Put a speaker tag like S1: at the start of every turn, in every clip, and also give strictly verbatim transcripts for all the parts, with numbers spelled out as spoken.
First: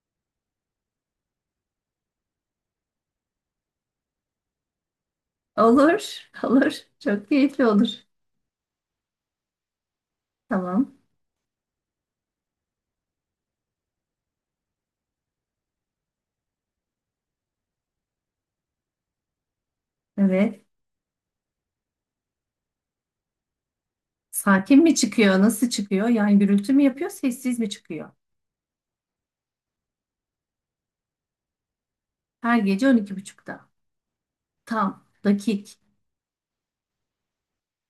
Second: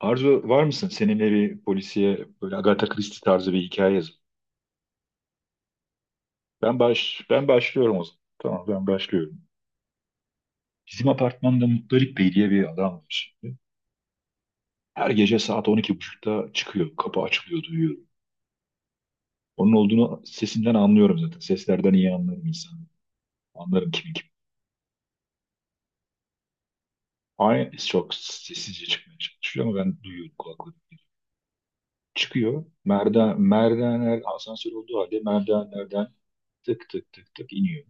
S1: Arzu var mısın? Seninle bir polisiye böyle Agatha Christie tarzı bir hikaye yazın.
S2: Olur, olur.
S1: Ben baş
S2: Çok
S1: ben
S2: keyifli olur.
S1: başlıyorum o zaman. Tamam ben başlıyorum.
S2: Tamam.
S1: Bizim apartmanda Muttalip Bey diye bir adam var şimdi. Her gece saat on iki buçukta çıkıyor. Kapı açılıyor duyuyorum. Onun olduğunu
S2: Evet.
S1: sesinden anlıyorum zaten. Seslerden iyi anlarım insanı. Anlarım kimin kim.
S2: Sakin mi çıkıyor? Nasıl çıkıyor? Yani gürültü mü yapıyor, sessiz mi
S1: Aynı
S2: çıkıyor?
S1: çok sessizce çıkmaya çalışıyor ama ben duyuyorum kulaklarım.
S2: Her
S1: Çıkıyor.
S2: gece on iki
S1: Merdiven,
S2: buçukta.
S1: merdivenler asansör olduğu
S2: Tam,
S1: halde
S2: dakik.
S1: merdivenlerden tık tık tık tık iniyor.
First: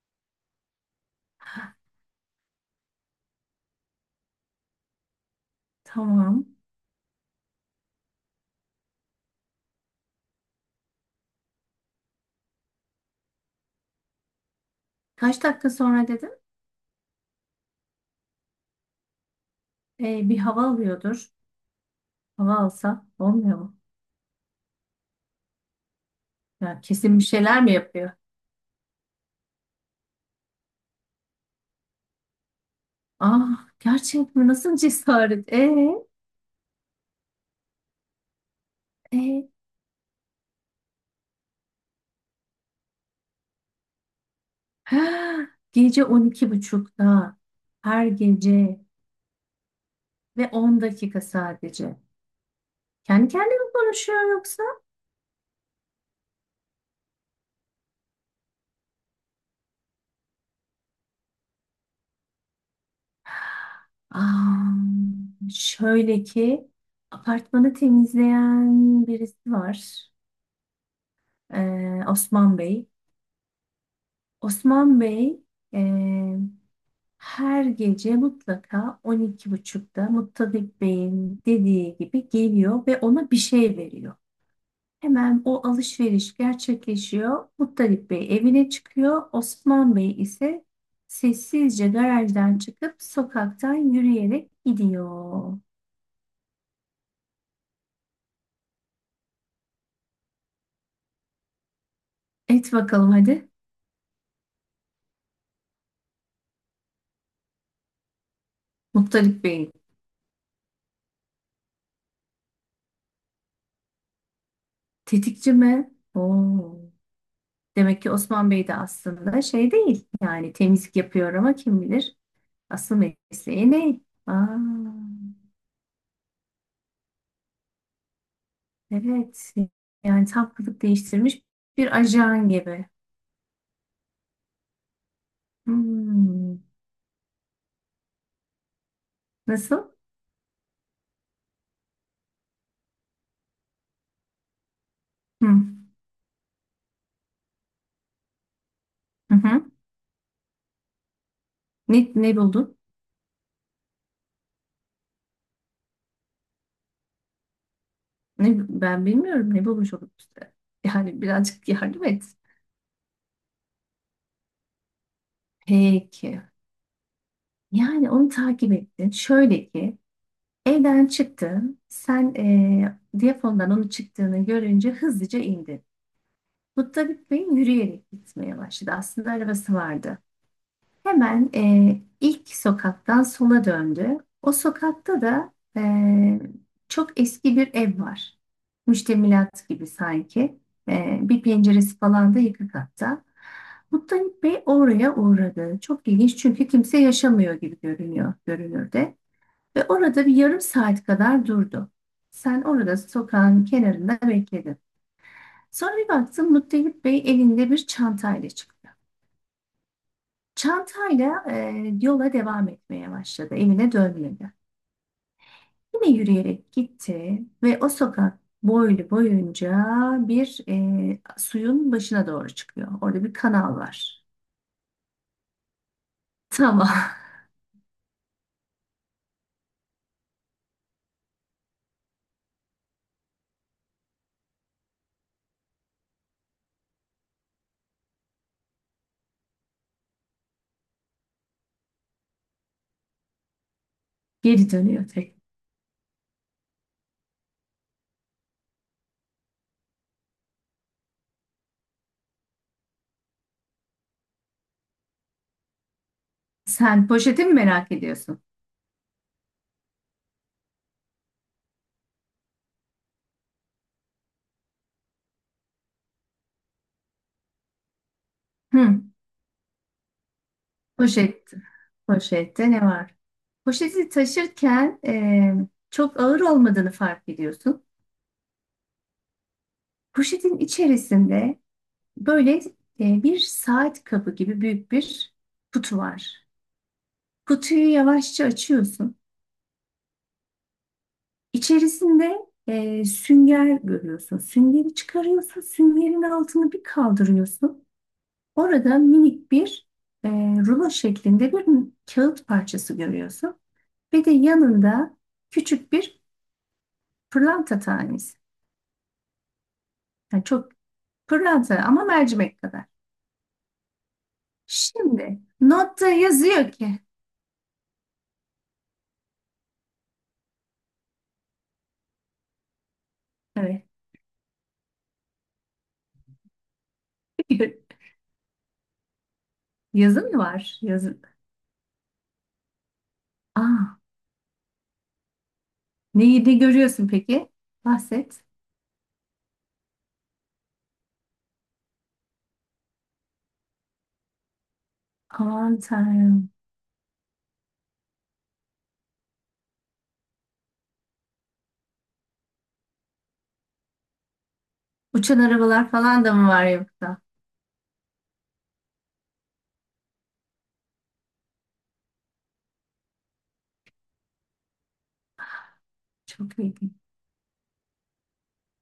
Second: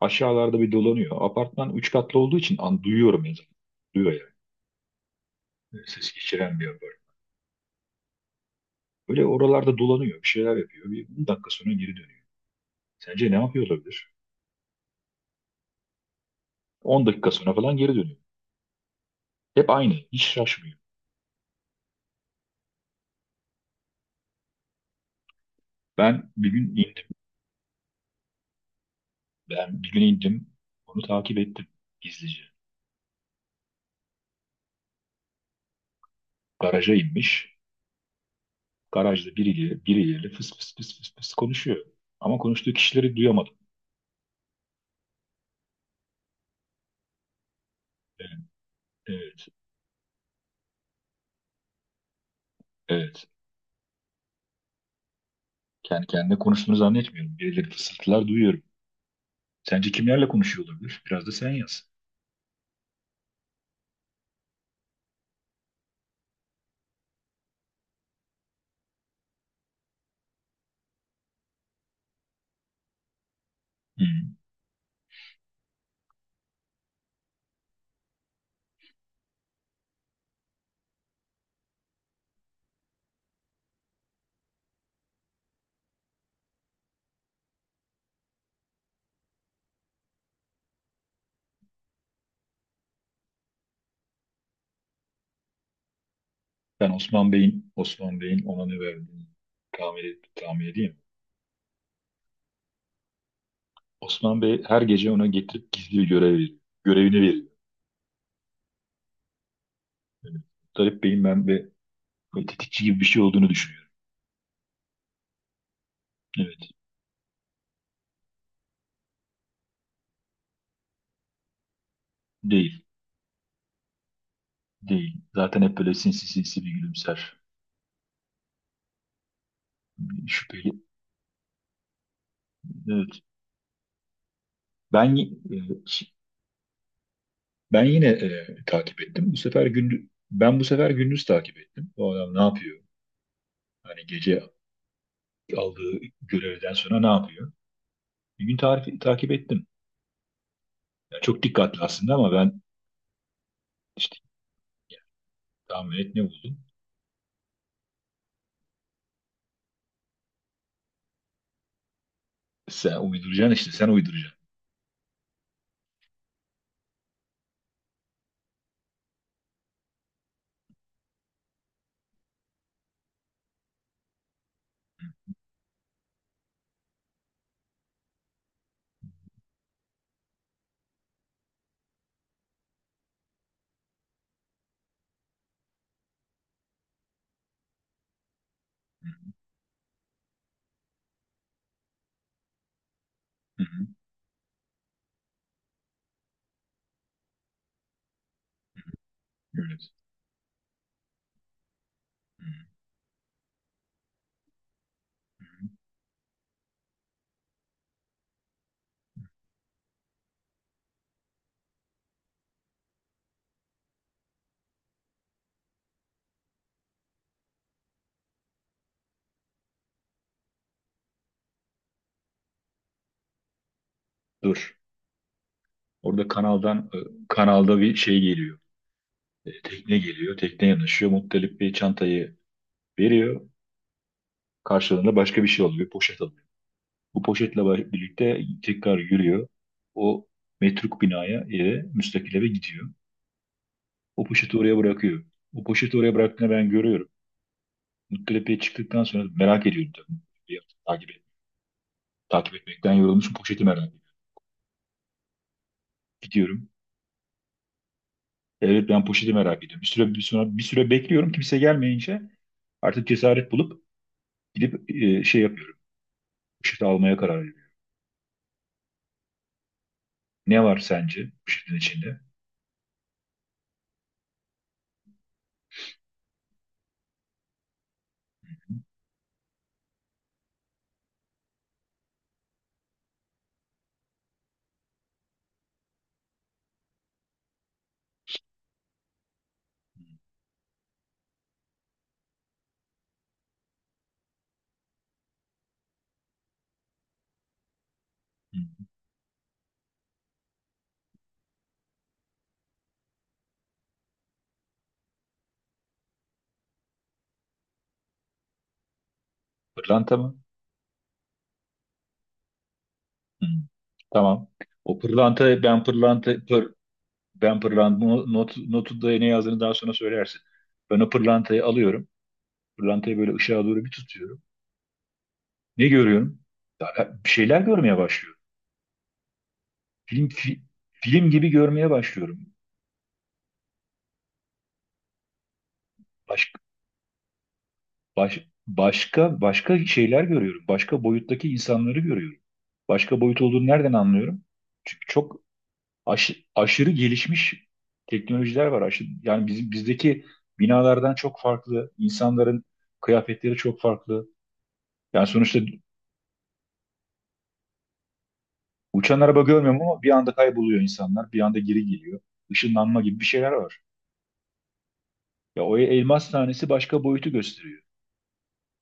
S1: Aşağılarda bir dolanıyor. Apartman üç katlı olduğu için an duyuyorum ya zaten. Duyuyor yani. E, Ses
S2: Tamam.
S1: geçiren bir apartman. Böyle oralarda dolanıyor. Bir şeyler yapıyor. Bir on dakika sonra geri dönüyor. Sence ne yapıyor olabilir?
S2: Kaç dakika sonra dedim?
S1: On dakika sonra falan geri dönüyor. Hep aynı. Hiç
S2: Ee, bir hava
S1: şaşmıyor.
S2: alıyordur. Hava alsa olmuyor mu?
S1: Ben bir gün
S2: Ya
S1: indim.
S2: kesin bir şeyler mi yapıyor?
S1: Ben bir gün indim. Onu takip ettim. Gizlice.
S2: Ah, gerçek mi? Nasıl cesaret? Ee,
S1: Garaja inmiş. Garajda
S2: ee.
S1: biriyle, biriyle fıs fıs fıs fıs fıs konuşuyor. Ama konuştuğu kişileri duyamadım.
S2: Gece on iki buçukta. Her
S1: Evet,
S2: gece
S1: evet.
S2: ve on dakika sadece.
S1: Evet.
S2: Kendi kendine mi konuşuyor yoksa?
S1: Kendi kendine konuştuğunu zannetmiyorum. Birileri fısıltılar duyuyorum. Sence kimlerle konuşuyor olabilir? Biraz da sen yaz.
S2: Aa, şöyle ki apartmanı temizleyen birisi var. Ee, Osman Bey.
S1: Hı.
S2: Osman Bey ee, her gece mutlaka on iki buçukta Muttadik Bey'in dediği gibi geliyor ve ona bir şey veriyor. Hemen o alışveriş gerçekleşiyor. Muttadik Bey evine çıkıyor. Osman Bey ise sessizce garajdan çıkıp sokaktan yürüyerek gidiyor.
S1: Ben Osman Bey'in Osman Bey'in ona ne verdiğini tahmin, tahmin edeyim.
S2: Et bakalım hadi.
S1: Osman Bey her gece ona getirip gizli bir görev veriyor. Görevini veriyor.
S2: Muhtarip Bey
S1: Evet. Tarık Bey'in ben ve ve tetikçi gibi bir şey olduğunu düşünüyorum.
S2: tetikçi mi?
S1: Evet.
S2: Oo. Demek ki Osman Bey de aslında şey değil. Yani temizlik yapıyor ama kim bilir
S1: Değil.
S2: asıl mesleği ne? Aa,
S1: Değil. Zaten hep böyle sinsi sinsi bir gülümser.
S2: evet. Yani tam
S1: Şüpheli.
S2: kılık değiştirmiş bir ajan gibi.
S1: Evet. Ben y- e,
S2: Hmm.
S1: Ben yine e, takip ettim. Bu sefer
S2: Nasıl?
S1: gündüz ben bu sefer gündüz takip ettim. Bu adam ne yapıyor? Hani gece
S2: Hı.
S1: aldığı görevden sonra ne yapıyor? Bir gün tarifi, takip
S2: Hı hı.
S1: ettim. Ya çok dikkatli
S2: Ne,
S1: aslında ama
S2: ne
S1: ben
S2: buldun?
S1: işte tahmin et ne buldum.
S2: Ne, ben bilmiyorum ne bulmuş olup işte. Yani birazcık yardım et.
S1: Sen uyduracaksın işte sen uyduracaksın.
S2: Peki. Yani onu takip ettin. Şöyle ki evden çıktı. Sen eee diyafondan onun çıktığını görünce hızlıca indi. Muttalip Bey yürüyerek gitmeye başladı. Aslında arabası vardı. Hemen eee, ilk sokaktan sola döndü. O sokakta da eee, çok eski bir ev var. Müştemilat gibi sanki. Eee, bir penceresi falan da yıkık hatta.
S1: Hı hı.
S2: Muttalip Bey oraya uğradı. Çok ilginç çünkü kimse yaşamıyor gibi görünüyor görünürde. Ve
S1: Evet.
S2: orada bir yarım saat kadar durdu. Sen orada sokağın kenarında bekledin. Sonra bir baktım, Muttalip Bey elinde bir çantayla çıktı. Çantayla e, yola devam etmeye başladı. Evine dönmedi. Yine yürüyerek gitti ve o sokak boylu boyunca bir e, suyun başına doğru çıkıyor. Orada bir kanal var.
S1: Dur. Orada
S2: Tamam.
S1: kanaldan e, kanalda bir şey geliyor. E, tekne geliyor. Tekne yanaşıyor. Muttalip bir çantayı veriyor. Karşılığında başka bir şey oluyor. Bir poşet alıyor. Bu poşetle ba- birlikte tekrar yürüyor. O metruk binaya eve, müstakil eve gidiyor. O poşeti
S2: Geri
S1: oraya
S2: dönüyor
S1: bırakıyor.
S2: tek.
S1: O poşeti oraya bıraktığını ben görüyorum. Muttalip'e çıktıktan sonra merak ediyorum tabii. Bir takip Takip etmekten yorulmuşum. Poşeti merak ediyorum. Gidiyorum.
S2: Sen poşeti mi merak ediyorsun?
S1: Evet ben poşeti merak ediyorum. Bir süre, bir sonra bir süre bekliyorum. Kimse gelmeyince artık cesaret bulup gidip e, şey yapıyorum. Poşeti almaya karar veriyorum.
S2: Hı.
S1: Ne var sence
S2: Poşet.
S1: poşetin içinde?
S2: Poşette ne var? Poşeti taşırken e, çok ağır olmadığını fark ediyorsun. Poşetin içerisinde böyle e, bir saat kabı gibi büyük bir kutu var. Kutuyu yavaşça açıyorsun. İçerisinde e, sünger görüyorsun. Süngeri çıkarıyorsun. Süngerin altını bir kaldırıyorsun.
S1: Hı.
S2: Orada minik bir e, rulo şeklinde bir kağıt parçası görüyorsun. Ve de yanında küçük bir pırlanta tanesi.
S1: Pırlanta mı?
S2: Yani çok pırlanta ama mercimek kadar.
S1: Hı. Tamam. O
S2: Şimdi
S1: pırlanta ben
S2: notta
S1: pırlanta
S2: yazıyor
S1: pır,
S2: ki.
S1: ben pırlanta not, notu da ne yazdığını daha sonra söylersin. Ben o pırlantayı alıyorum. Pırlantayı böyle ışığa
S2: Evet.
S1: doğru bir tutuyorum. Ne görüyorum? Ya, bir şeyler görmeye başlıyorum.
S2: Yazı
S1: Film
S2: mı
S1: fi-
S2: var? Yazı.
S1: Film gibi görmeye başlıyorum.
S2: Aa, neyi ne görüyorsun peki? Bahset.
S1: Baş, Başka başka şeyler görüyorum. Başka boyuttaki insanları görüyorum. Başka boyut olduğunu nereden anlıyorum? Çünkü çok
S2: Aman
S1: aşı-
S2: Tanrım.
S1: aşırı gelişmiş teknolojiler var. Aşı- yani bizim bizdeki binalardan çok farklı, insanların kıyafetleri çok farklı. Yani
S2: Uçan
S1: sonuçta
S2: arabalar falan da mı var yoksa?
S1: uçan araba görmüyorum ama bir anda kayboluyor insanlar, bir anda geri geliyor. Işınlanma gibi bir şeyler var. Ya o elmas
S2: Çok
S1: tanesi
S2: ilginç.
S1: başka boyutu gösteriyor.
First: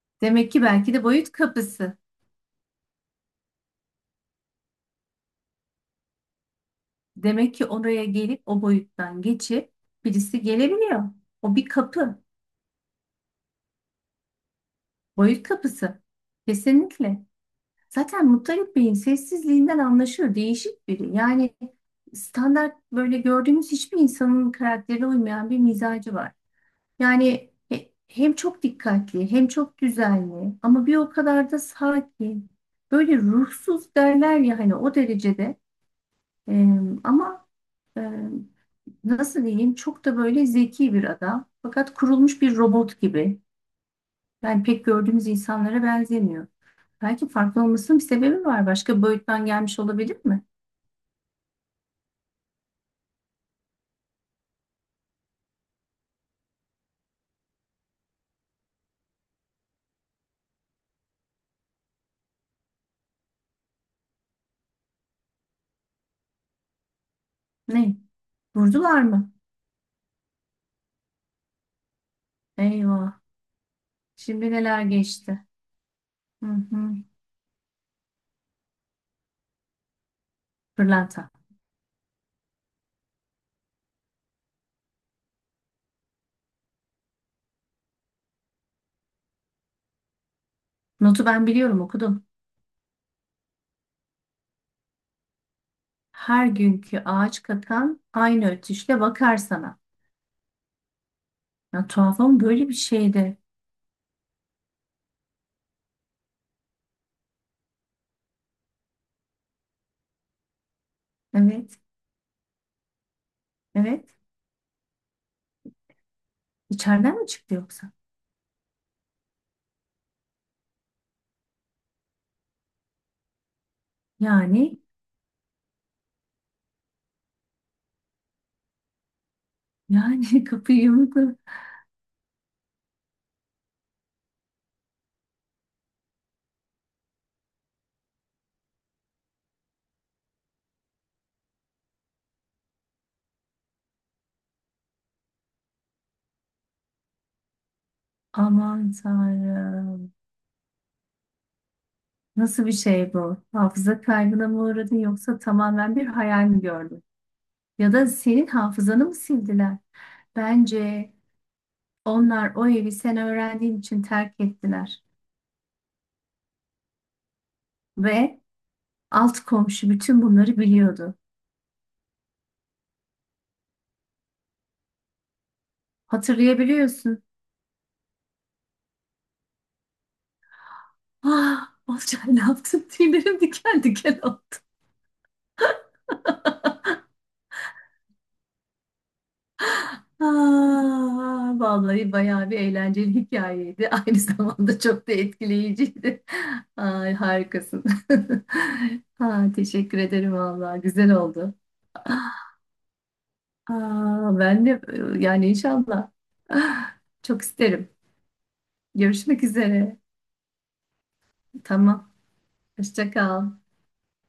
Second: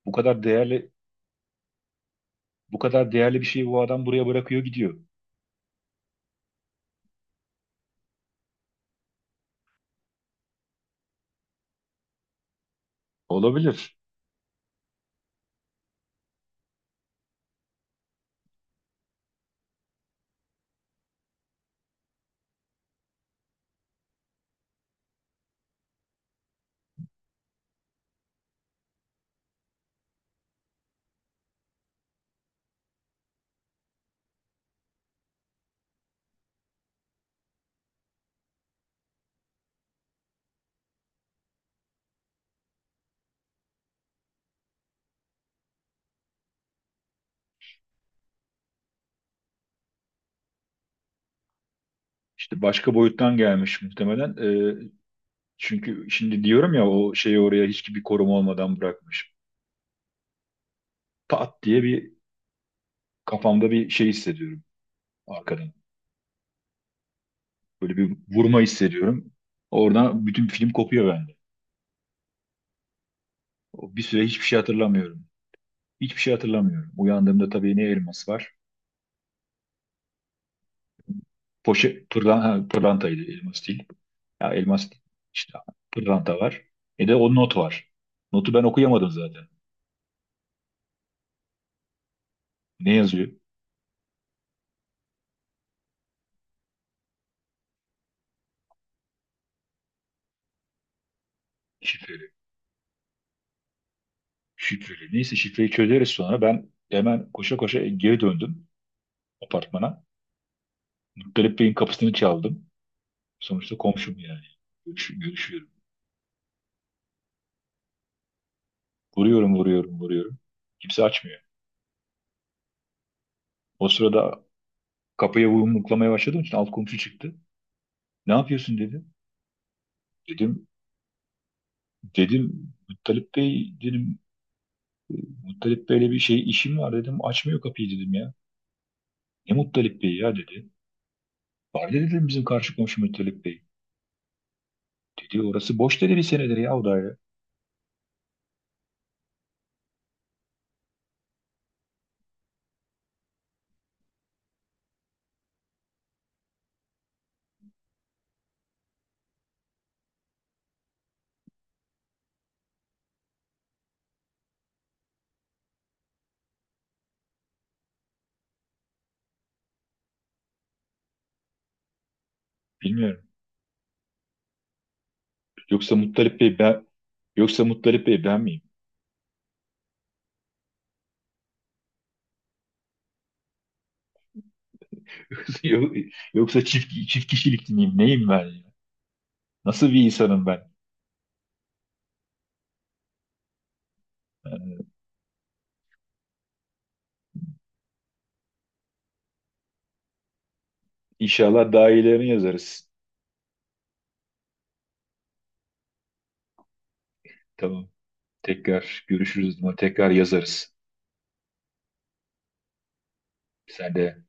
S1: Bu kadar
S2: Demek ki
S1: değerli,
S2: belki de boyut kapısı.
S1: Bu kadar değerli bir şeyi bu adam buraya bırakıyor gidiyor.
S2: Demek ki oraya gelip o boyuttan geçip birisi gelebiliyor. O bir kapı.
S1: Olabilir.
S2: Boyut kapısı. Kesinlikle. Zaten Muttalip Bey'in sessizliğinden anlaşılır. Değişik biri. Yani standart böyle gördüğümüz hiçbir insanın karakterine uymayan bir mizacı var. Yani he- hem çok dikkatli hem çok düzenli ama bir o kadar da sakin. Böyle ruhsuz derler ya hani o derecede. Ee, ama e, nasıl diyeyim çok da böyle zeki bir adam. Fakat kurulmuş bir robot gibi. Yani pek gördüğümüz insanlara benzemiyor. Belki farklı olmasının bir sebebi var. Başka boyuttan gelmiş olabilir mi?
S1: İşte başka boyuttan gelmiş muhtemelen. Ee, Çünkü şimdi diyorum ya o şeyi oraya hiç bir koruma olmadan bırakmış. Pat diye bir kafamda bir şey hissediyorum arkadan. Böyle
S2: Ne?
S1: bir vurma
S2: Vurdular
S1: hissediyorum.
S2: mı?
S1: Oradan bütün film kopuyor bende.
S2: Eyvah.
S1: O Bir süre hiçbir
S2: Şimdi
S1: şey
S2: neler
S1: hatırlamıyorum.
S2: geçti?
S1: Hiçbir şey
S2: Hı
S1: hatırlamıyorum.
S2: hı.
S1: Uyandığımda tabii ne elmas var?
S2: Pırlanta.
S1: Poşe, pırlan, ha, pırlantaydı, elmas değil. Ya elmas değil. İşte pırlanta var. E de o not var. Notu ben okuyamadım zaten.
S2: Notu ben biliyorum, okudum.
S1: Ne yazıyor?
S2: Her günkü ağaç kakan aynı ötüşle bakar sana. Ya tuhaf ama böyle bir şeydi.
S1: Şifreli. Neyse şifreyi çözeriz sonra. Ben hemen koşa koşa geri döndüm apartmana. Galip Bey'in
S2: Evet,
S1: kapısını çaldım. Sonuçta
S2: evet.
S1: komşum yani. Görüş- görüşüyorum.
S2: İçeriden mi çıktı yoksa?
S1: Vuruyorum, vuruyorum, vuruyorum. Kimse açmıyor. O sırada
S2: Yani,
S1: kapıya yumruklamaya başladığım için alt komşu çıktı. Ne yapıyorsun dedi.
S2: yani
S1: Dedim,
S2: kapıyı yumrukla.
S1: Dedim Muttalip Bey, dedim Muttalip Bey'le bir şey işim var dedim. Açmıyor kapıyı dedim ya. Ne Muttalip Bey ya dedi. Var dedi, dedim bizim karşı komşu Muttalip Bey. Dedi orası boş dedi bir senedir ya o daire.
S2: Aman Tanrım. Nasıl bir şey bu? Hafıza kaybına mı uğradın yoksa tamamen bir hayal mi gördün? Ya da senin hafızanı mı sildiler? Bence onlar o evi sen öğrendiğin için terk ettiler. Ve alt komşu bütün bunları biliyordu.
S1: Bilmiyorum. Yoksa Muttalip Bey ben
S2: Hatırlayabiliyorsun.
S1: Yoksa Muttalip Bey ben miyim?
S2: Ah, Olcay ne yaptın? Tüylerim diken diken oldu.
S1: Yok- Yoksa çift çift kişilik miyim? Neyim ben ya? Nasıl bir insanım ben?
S2: Aa, vallahi bayağı bir eğlenceli hikayeydi. Aynı zamanda çok da etkileyiciydi. Ay, harikasın. Ha, teşekkür ederim vallahi. Güzel oldu.
S1: İnşallah daha iyilerini yazarız.
S2: Aa, ben de e, yani inşallah. Ah, çok
S1: Tamam.
S2: isterim.
S1: Tekrar
S2: Görüşmek
S1: görüşürüz.
S2: üzere.
S1: Tekrar yazarız.
S2: Tamam. Hoşça kal.
S1: Sen de